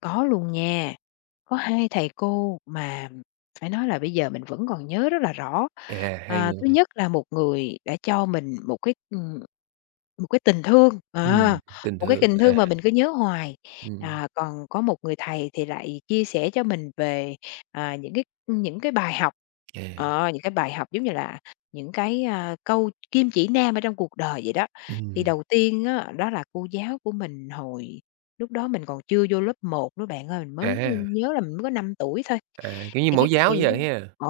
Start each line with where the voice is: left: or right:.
left: Có luôn nha. Có hai thầy cô mà phải nói là bây giờ mình vẫn còn nhớ rất là rõ,
right: À, hai
left: à, thứ
right: người.
left: nhất là một người đã cho mình một cái, ừm, một cái tình thương,
right: Ừm,
left: ờ,
right: tình
left: một cái
right: thương,
left: tình
right: à.
left: thương mà mình cứ nhớ hoài,
right: Ừm.
left: à, còn có một người thầy thì lại chia sẻ cho mình về, à, những cái, ưm, những cái bài học,
right: À.
left: ờ, những cái bài học, giống như là, những cái, à, câu kim chỉ nam ở trong cuộc đời vậy đó. Thì
right: Ừm.
left: đầu tiên á, đó là cô giáo của mình hồi lúc đó mình còn chưa vô lớp 1 nữa bạn ơi, mình
right: À
left: mới
right: ha.
left: nh nhớ là mình mới có 5 tuổi thôi,
right: À, kiểu, như
left: thì
right: mẫu
left: cái,
right: giáo
left: kiểu,
right: giờ ha?
left: ờ,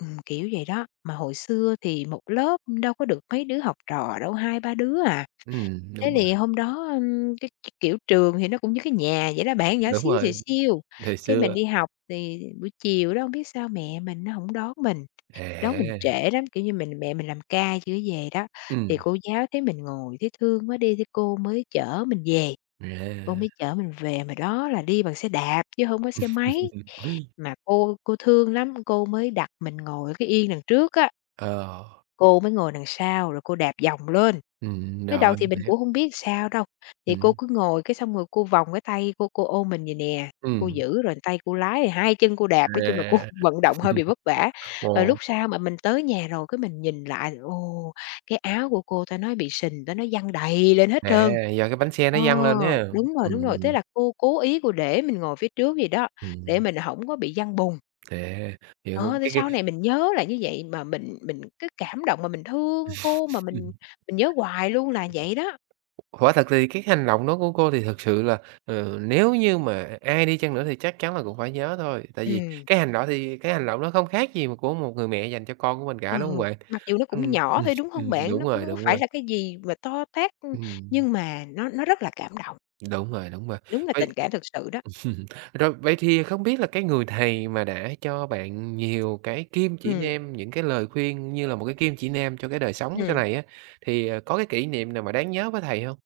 left: ừm, kiểu vậy đó, mà hồi xưa thì một lớp đâu có được mấy đứa học trò đâu, 2, 3 đứa à.
right: Ừm, đúng
left: Thế
right: rồi.
left: thì hôm đó, ừm, cái, kiểu, trường thì nó cũng như cái nhà vậy đó bạn nhỏ
right: Đúng
left: xíu xìu
right: rồi,
left: xiu,
right: thời
left: cái mình
right: xưa.
left: đi học thì buổi chiều đó hông biết sao mẹ mình á hổng đón mình, đón mình
right: À!
left: trễ lắm, kiểu, như mình mẹ mình làm ca chưa có về đó, thì
right: Ừm.
left: cô giáo thấy mình ngồi thấy thương quá đi thì cô mới chở mình về, cô
right: À.
left: mới chở mình về mà đó là đi bằng xe đạp chứ hổng có xe máy, mà cô cô thương lắm, cô mới đặt mình ngồi ở cái yên đằng trước á.
right: Ờ.
left: Cô mới ngồi đằng sau rồi cô đạp vòng lên,
right: Ừm,
left: mới đầu
right: rồi,
left: thì mình
right: mình hiểu.
left: cũng hông biết sao đâu, thì cô
right: Ừm.
left: cứ ngồi cái xong rồi cô vòng cái tay cô cô ôm mình vậy nè, cô
right: Ừm.
left: giữ rồi tay cô lái, rồi hai chân cô đạp. Nói chung là cô
right: À,
left: vận động hơi bị vất vả, rồi
right: ồ.
left: lúc sau mà mình tới nhà rồi cái mình nhìn lại, ồ, cái áo của cô ta nói bị sình, ta nói văng đầy lên hết
right: À,
left: trơn.
right: do cái bánh xe nó
left: Ờ,
right: văng lên ha,
left: đúng rồi, đúng rồi, thế
right: ừm.
left: là cô cố ý cô để mình ngồi phía trước vậy đó, để
right: Ừm.
left: mình hổng có bị văng bùn.
right: À, hiểu.
left: Ờ, thì
right: Cái cái
left: sau này mình nhớ là như vậy mà mình mình cái cảm động mà mình thương cô mà mình mình nhớ hoài luôn là vậy đó.
right: Quả thật thì cái hành động đó của cô thì thật sự là, ừ, nếu như mà ai đi chăng nữa thì chắc chắn là cũng phải nhớ thôi, tại vì
left: Ừm.
right: cái hành đọ thì cái hành động đó không khác gì m của một người mẹ dành cho con của mình cả, đúng hông
left: Ừ,
right: bạn?
left: mặc dù nó cũng
right: Ừm,
left: nhỏ thôi, đúng hông bạn?
right: đúng
left: Nó cũng
right: rồi,
left: hổng có
right: đúng
left: phải
right: rồi.
left: là cái gì mà to tát, ưm,
right: Ừm.
left: nhưng mà nó nó rất là cảm động.
right: Đúng rồi, đúng rồi.
left: Đúng là
right: Vậy
left: tình cảm thực sự đó.
right: rồi vậy thì không biết là cái người thầy mà đã cho bạn nhiều cái kim chỉ
left: Ừm.
right: nam, những cái lời khuyên như là một cái kim chỉ nam cho cái đời sống sau
left: Ừm.
right: này á, thì, ờ, có cái kỷ niệm nào mà đáng nhớ với thầy hông?